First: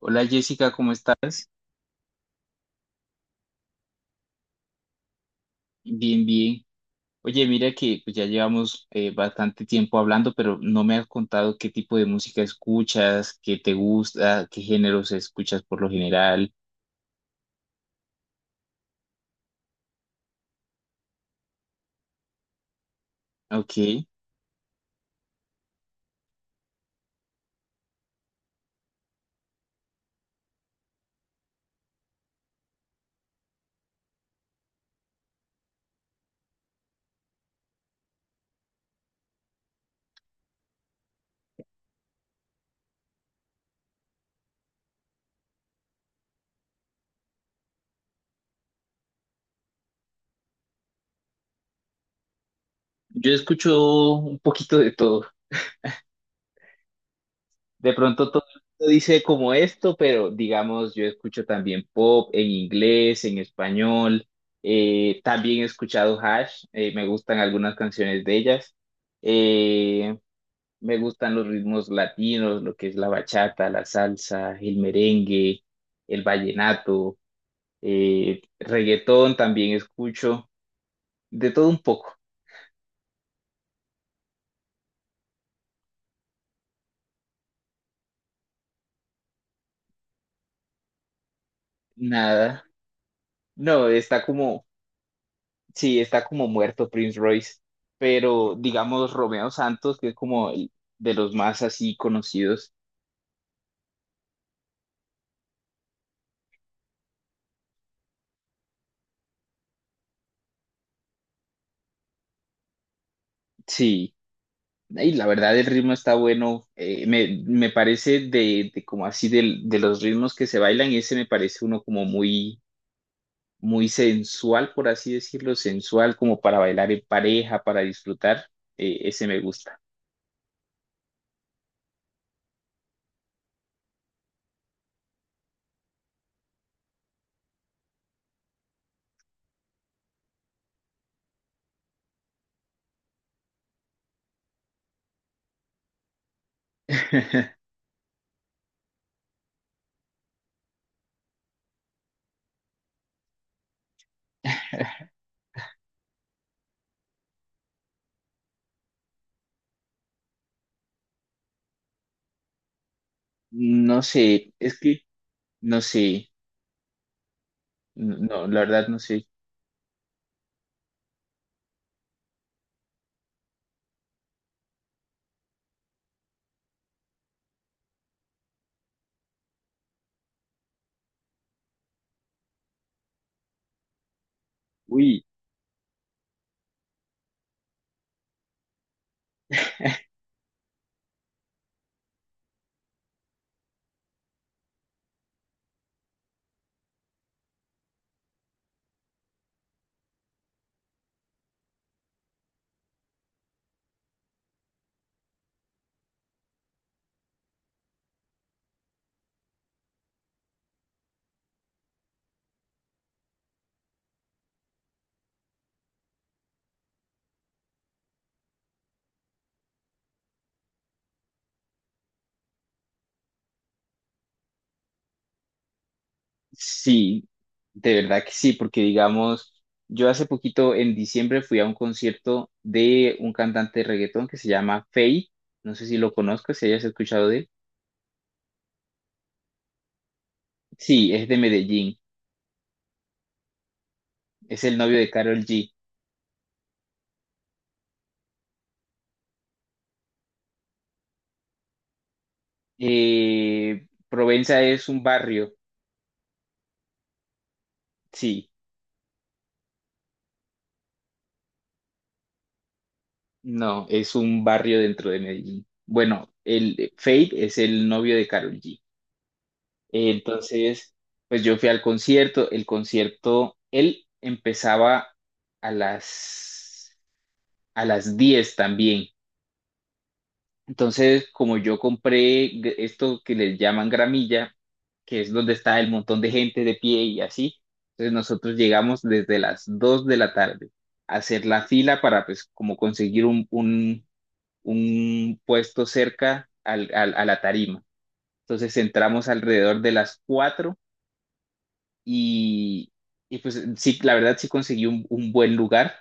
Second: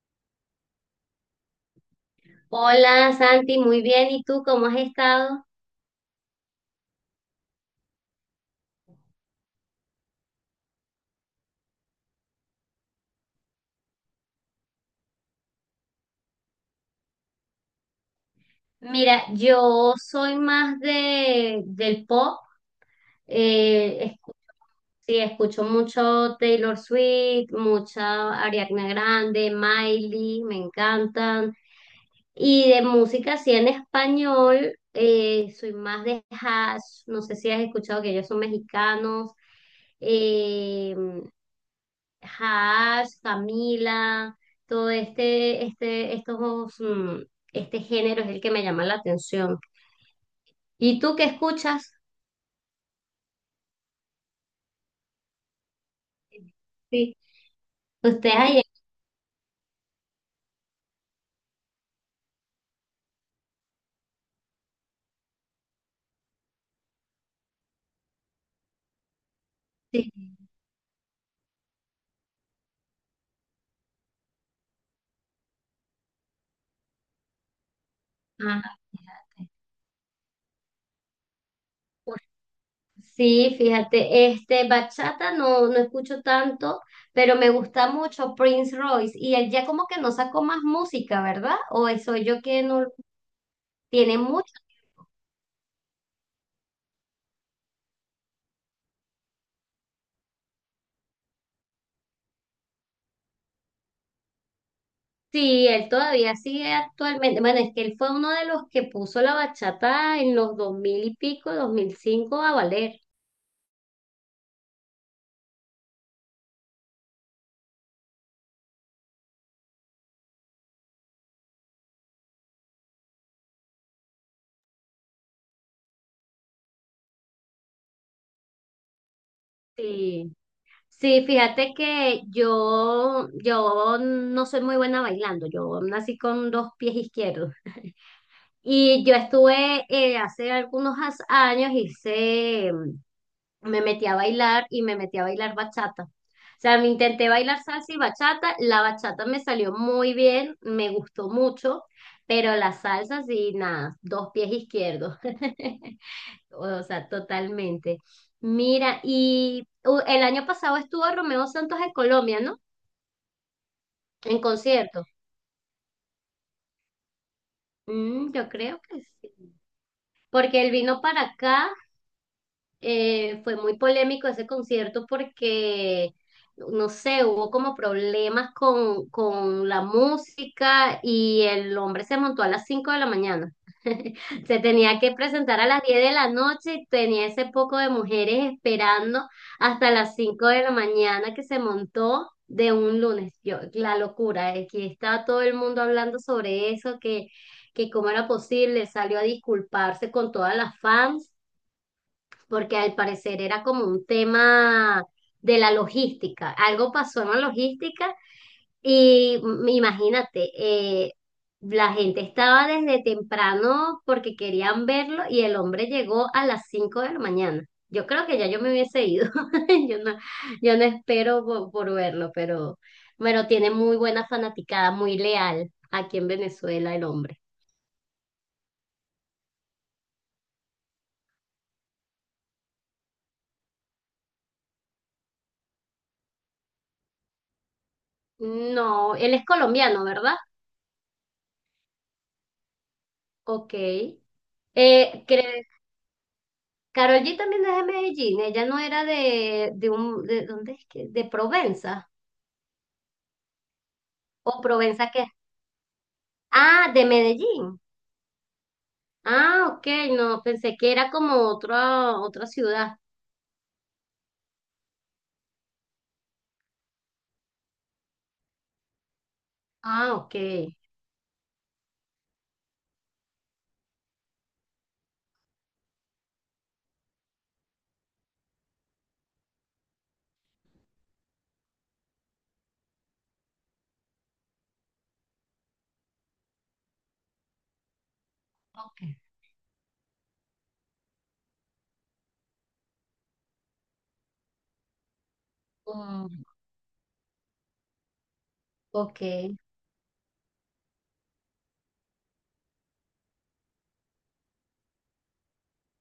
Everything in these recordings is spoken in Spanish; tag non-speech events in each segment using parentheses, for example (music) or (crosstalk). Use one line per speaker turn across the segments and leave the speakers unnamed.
Hola Jessica, ¿cómo estás?
Hola Santi, muy bien. ¿Y tú cómo has estado?
Bien, bien. Oye, mira que pues, ya llevamos bastante tiempo hablando, pero no me has contado qué tipo de música escuchas, qué te gusta, qué géneros escuchas por lo general.
Mira, yo soy más del pop.
Ok,
Eh, escu- sí, escucho mucho Taylor Swift, mucha Ariana Grande, Miley, me encantan. Y de música así en español, soy más de Hash. No sé si has escuchado que ellos son mexicanos. Eh, Hash, Camila, todo este género es el que me llama la atención. ¿Y tú qué escuchas?
yo escucho un poquito de todo.
Sí,
De pronto
ustedes
todo el
ahí.
mundo dice como esto, pero digamos, yo escucho también pop en inglés, en español. También he escuchado Hash, me gustan algunas canciones de ellas. Eh,
Sí,
Me gustan los ritmos latinos, lo que es la bachata, la salsa, el merengue, el vallenato,
ah,
reggaetón
fíjate.
también escucho, de todo un poco.
Sí, fíjate, bachata no escucho tanto, pero me gusta mucho Prince Royce. Y él ya como que no sacó más música, ¿verdad? O soy yo que
Nada.
no
No,
tiene
está
mucho.
como, sí, está como muerto Prince Royce, pero digamos Romeo Santos, que es como de los más así conocidos.
Sí, él todavía sigue actualmente. Bueno, es que él fue uno de los que puso la bachata en los 2000 y pico, dos mil cinco a valer.
Sí, y la verdad el ritmo está bueno. Me parece de como así de, los ritmos que se bailan, ese me parece uno como muy muy sensual, por así decirlo, sensual, como para bailar en pareja, para disfrutar, ese me gusta.
Sí, sí, fíjate que yo no soy muy buena bailando. Yo nací con dos pies izquierdos. Y yo estuve hace algunos años, hice me metí a bailar y me metí a bailar bachata. O sea, me intenté bailar
(laughs)
salsa y bachata, la bachata me salió muy bien, me gustó mucho, pero la salsa sí, nada, dos pies izquierdos. (laughs) O sea, totalmente. Mira, y el año pasado estuvo Romeo Santos en Colombia, ¿no?
No sé,
En
es que
concierto.
no sé,
Mm,
no,
yo
la
creo
verdad no
que
sé.
sí. Porque él vino para acá fue muy polémico ese concierto porque no sé, hubo como problemas con la música y el hombre se montó a las 5 de la mañana. (laughs) Se tenía que
Uy,
presentar a las 10 de la noche y tenía ese poco de mujeres esperando hasta las 5 de la mañana que se montó de un lunes. Yo, la locura, aquí estaba todo el mundo hablando sobre eso, que cómo era posible, salió a disculparse con todas las fans porque al parecer era como un tema de la logística. Algo pasó en la logística y imagínate, la gente estaba desde temprano porque querían verlo y el hombre llegó a las 5 de la mañana. Yo creo que ya yo me hubiese ido. (laughs) Yo no, yo no espero por verlo, pero tiene muy buena fanaticada, muy leal aquí en Venezuela el
sí,
hombre.
de verdad que sí, porque digamos, yo hace poquito en diciembre fui a un concierto de un cantante de reggaetón que se llama Feid, no sé si lo conozcas, si hayas escuchado de él.
No, él es colombiano, ¿verdad?
Sí, es de Medellín,
Ok.
es el novio de Karol
Creo
G.
Karol G también es de Medellín, ella no era ¿dónde es que? De Provenza,
Provenza
o
es un
Provenza qué,
barrio,
ah, de Medellín,
sí.
ah, ok, no, pensé que era como otra, otra ciudad,
No, es un barrio dentro de Medellín. Bueno, el Fate es el novio de Karol G. Eh,
ah, ok,
Entonces, pues yo fui al concierto. El concierto, él empezaba a las a las 10 también. Entonces, como yo compré esto que les llaman gramilla, que es donde está el montón de gente de pie y así, entonces nosotros llegamos
ok,
desde las 2 de la tarde a hacer la fila para pues como conseguir un un puesto
mm,
cerca al a la tarima. Entonces
ok,
entramos alrededor de las 4 y, y pues sí, la verdad sí conseguí un buen lugar,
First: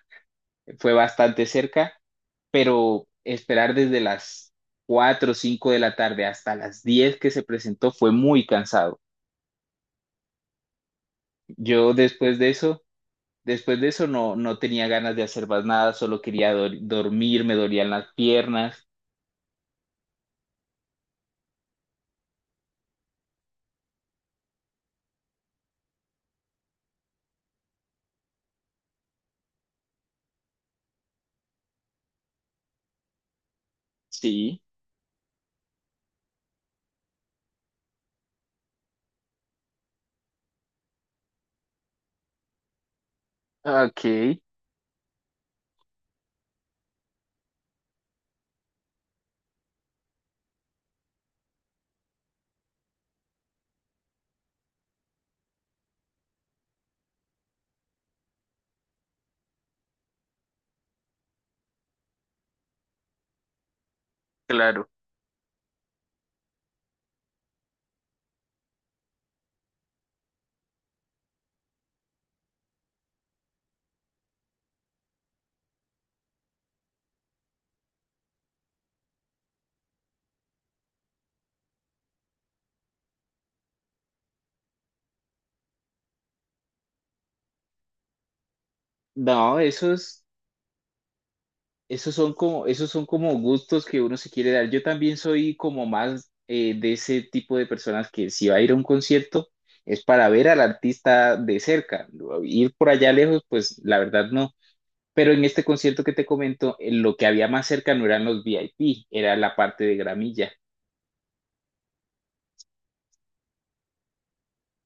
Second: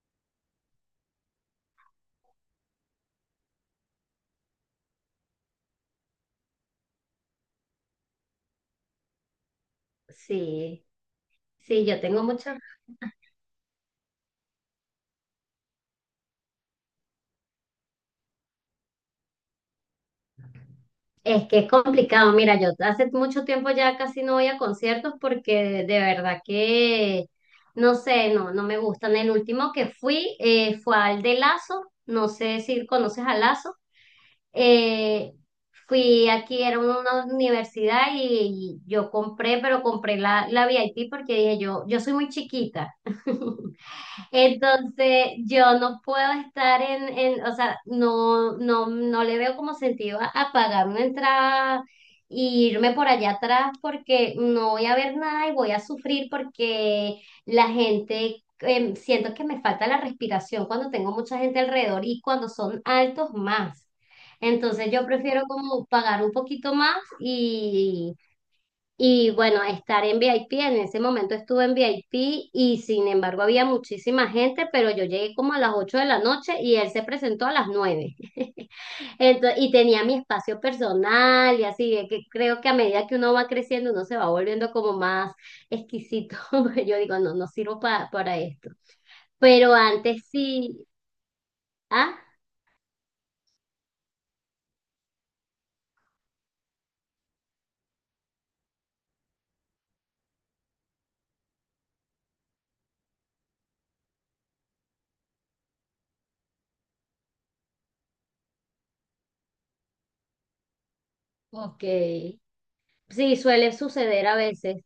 fue bastante cerca, pero esperar desde las 4 o 5 de la tarde hasta las 10 que se presentó fue muy cansado.
sí, sí,
Yo
yo tengo
después de
muchos.
eso, después de eso no, no tenía ganas de hacer más nada, solo quería dormir, me dolían las piernas.
Es que es complicado. Mira, yo hace mucho tiempo ya casi no voy a conciertos porque de verdad que, no sé, no me gustan. El último que fui fue al de Lazo. No sé si conoces a Lazo.
Sí,
Eh, fui aquí, era una universidad y yo compré, pero compré la VIP porque dije yo, yo soy muy chiquita. (laughs)
ok,
Entonces, yo no puedo estar en, o sea, no le veo como sentido a pagar una entrada e irme por allá atrás porque no voy a ver nada y voy a sufrir porque la gente, siento que me falta la respiración cuando tengo mucha gente alrededor y cuando son altos más.
claro.
Entonces, yo prefiero como pagar un poquito más y bueno, estar en VIP, en ese momento estuve en VIP y sin embargo había muchísima gente, pero yo llegué como a las 8 de la noche y él se presentó a las nueve. (laughs) Entonces, y tenía mi espacio personal y así, de que creo que a medida que uno va creciendo, uno se va volviendo como más exquisito. (laughs) Porque yo digo, no sirvo para esto.
No,
Pero
eso
antes
es,
sí,
Esos
ah,
son como, esos son como gustos que uno se quiere dar. Yo también soy como más de ese tipo de personas que si va a ir a un concierto es para ver al artista de cerca. Ir por allá lejos, pues la verdad no. Pero en este concierto que te comento, lo que había más cerca no eran los VIP, era la parte de gramilla.
ok. Sí, suele suceder a veces.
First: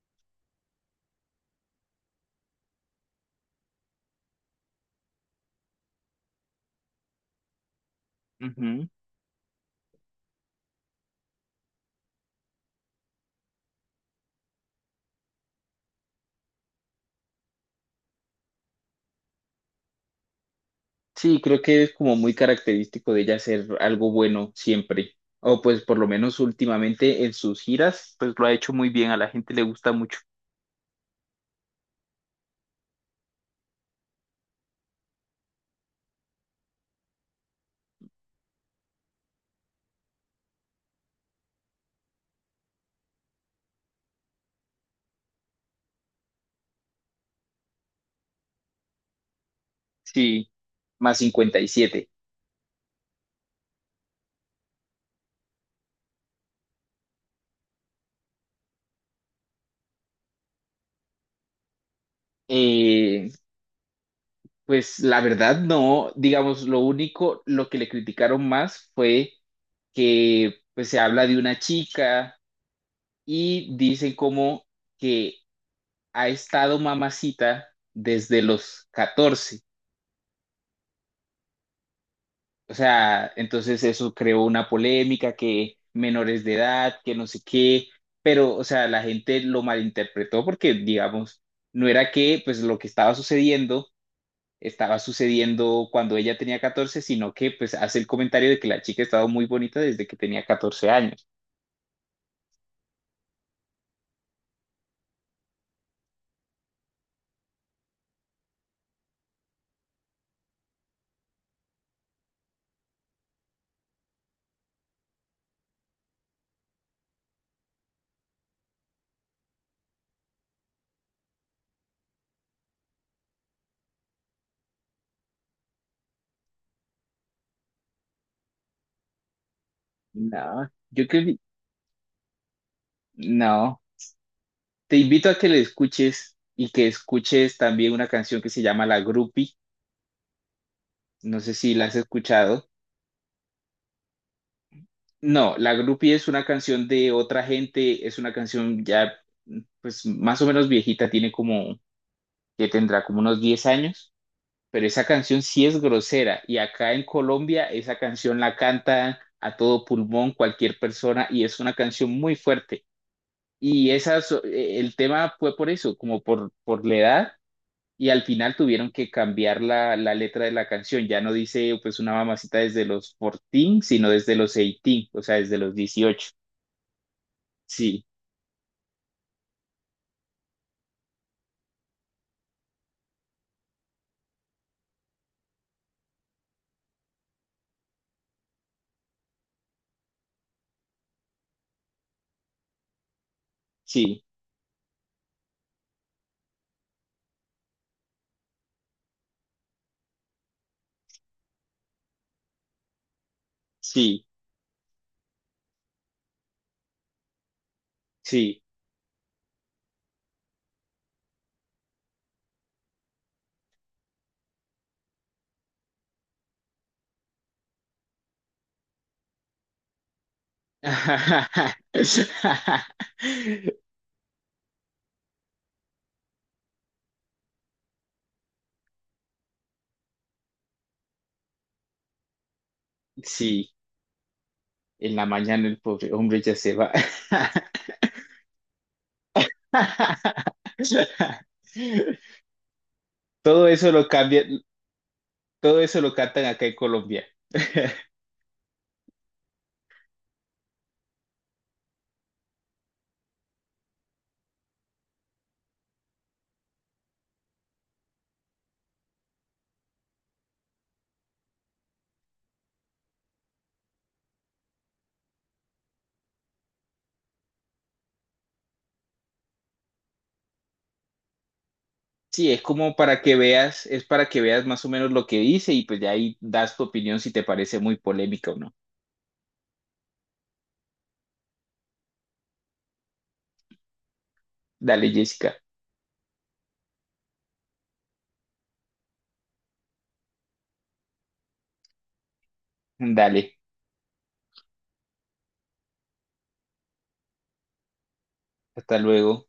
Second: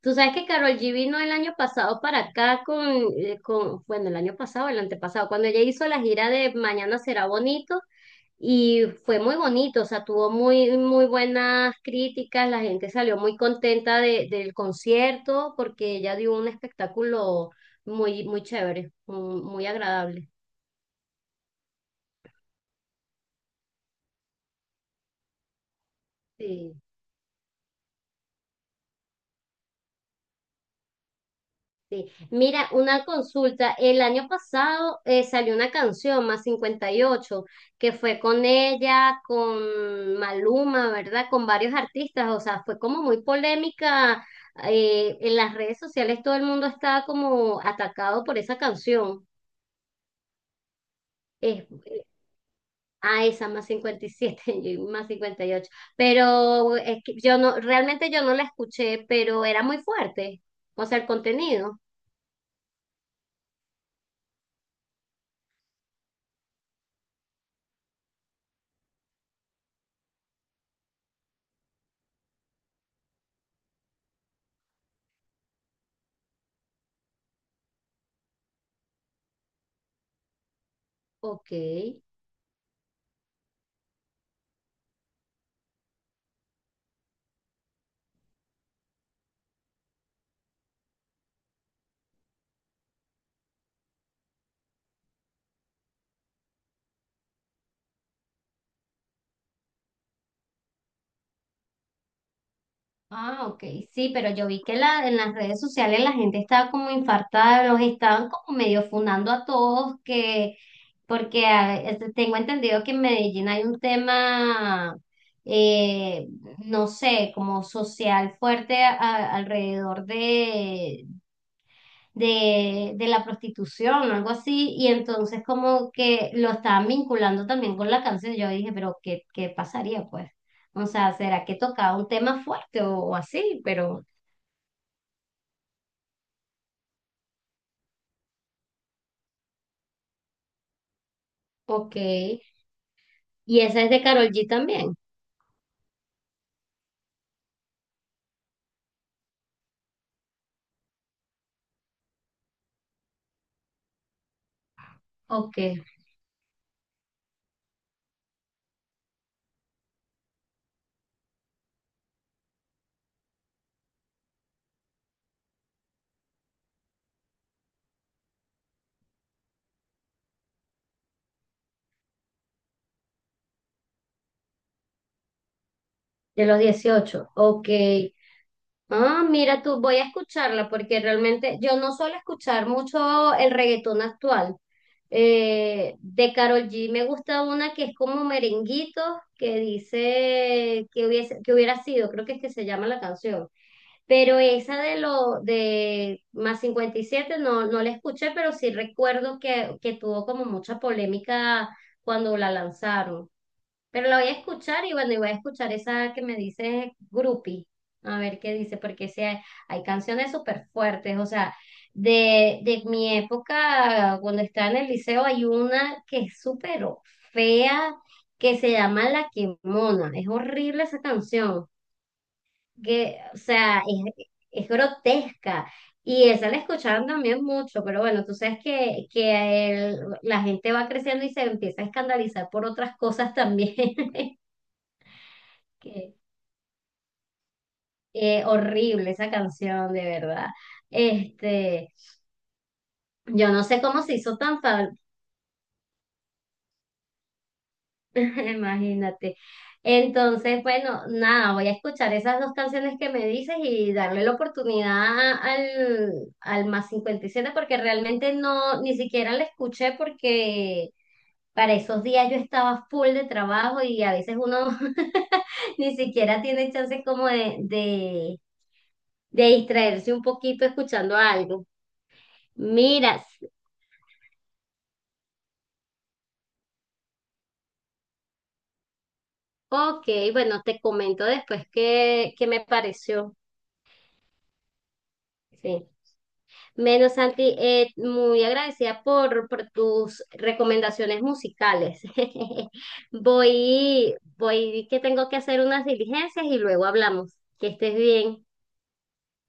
Tú sabes que Karol G vino el año pasado para acá con el año pasado, el antepasado, cuando ella hizo la gira de Mañana será bonito y
Ujú.
fue muy bonito, o sea, tuvo muy, muy buenas críticas, la gente salió muy contenta del concierto porque ella dio un espectáculo muy, muy chévere, muy, muy agradable.
Sí, creo que es como muy característico de ella hacer algo bueno siempre. O pues por lo menos
Sí.
últimamente en sus giras, pues lo ha hecho muy bien. A la gente le gusta mucho.
Sí. Mira, una consulta. El año pasado salió una canción, Más cincuenta y ocho, que fue con ella, con Maluma, ¿verdad? Con varios artistas. O sea, fue como muy polémica. En las redes sociales todo el mundo estaba como atacado por esa canción.
Sí, más
Es,
57.
a esa más 57 (laughs) y más 58. Pero es que yo no, realmente yo no la escuché, pero era muy fuerte. O sea, el contenido.
Eh, pues la verdad no, digamos, lo único, lo que le criticaron más fue que pues se habla de una chica y dicen como que ha estado mamacita desde los 14.
Ok.
O sea, entonces eso creó una polémica que menores de edad, que no sé qué, pero o sea, la gente lo malinterpretó porque digamos, no era que pues lo que estaba sucediendo cuando ella tenía 14, sino que pues hace el comentario de que la chica estaba muy bonita desde que tenía 14 años.
Ah, ok, sí, pero yo vi que la, en las redes sociales la gente estaba como infartada, los estaban como medio fundando a todos, que tengo entendido que en Medellín hay un tema, eh, no sé, como social fuerte alrededor de la prostitución o algo así, y entonces como que lo estaban vinculando también con la canción. Yo dije, pero ¿qué, qué pasaría pues?
No,
O
yo
sea,
creo que
¿será que tocaba un tema fuerte o así?
no.
Pero,
Te invito a que le escuches y que escuches también una canción que se llama La Grupi. No sé si la has
ok.
escuchado.
¿Y esa es de Karol G también?
No, La Grupi es una canción de otra gente, es una canción ya pues más o menos viejita, tiene como que tendrá como unos 10 años, pero esa canción
Ok,
sí es grosera y acá en Colombia esa canción la canta a todo pulmón cualquier persona y es una canción muy fuerte. Y esas, el tema fue por eso, como por la edad y al final tuvieron que cambiar la letra de la canción. Ya no dice pues una mamacita desde los 14, sino desde los 18, o sea, desde los 18.
de los dieciocho, ok.
Sí,
Ah, mira tú, voy a escucharla porque realmente yo no suelo escuchar mucho el reggaetón actual. De Karol G me gusta una que es como merenguito, que dice que hubiese, que hubiera sido, creo que es que se llama la canción.
sí,
Pero esa de lo de más 57 no, no la escuché, pero sí recuerdo que tuvo como mucha polémica cuando la lanzaron. Pero la
sí,
voy a escuchar y bueno, y voy a escuchar esa que me dice Grupi, a ver qué
sí.
dice, porque sí hay canciones súper fuertes, o sea, de mi época, cuando estaba en el liceo, hay una que es súper fea, que se llama La Quemona, es horrible esa canción,
(laughs)
que, o sea, es grotesca, y esa la escuchaban también mucho, pero bueno, tú sabes que la gente va creciendo y se empieza a escandalizar por otras cosas
Sí.
también. (laughs)
En la mañana el pobre
que-
hombre ya se va.
Horrible esa canción, de verdad. Este,
(laughs)
yo no
Todo
sé
eso
cómo
lo
se hizo
cambia,
tan famosa.
todo eso lo cantan acá en Colombia. (laughs)
(laughs) Imagínate. Entonces, bueno, nada, voy a escuchar esas dos canciones que me dices y darle la oportunidad al al más 57 porque realmente no, ni siquiera la escuché porque para esos días yo estaba full de trabajo y a veces uno (laughs) ni siquiera tiene chance como de distraerse un poquito escuchando algo.
Sí, es como para
Mira,
que veas, es para que veas más o menos lo que dice y pues ya ahí das tu opinión si te parece muy polémica o no.
ok, bueno, te comento después qué, qué me pareció.
Dale, Jessica,
Sí. Menos Santi, muy agradecida por tus recomendaciones musicales. (laughs)
dale,
Voy, voy, que tengo que hacer unas diligencias y luego hablamos. Que estés bien.
hasta luego.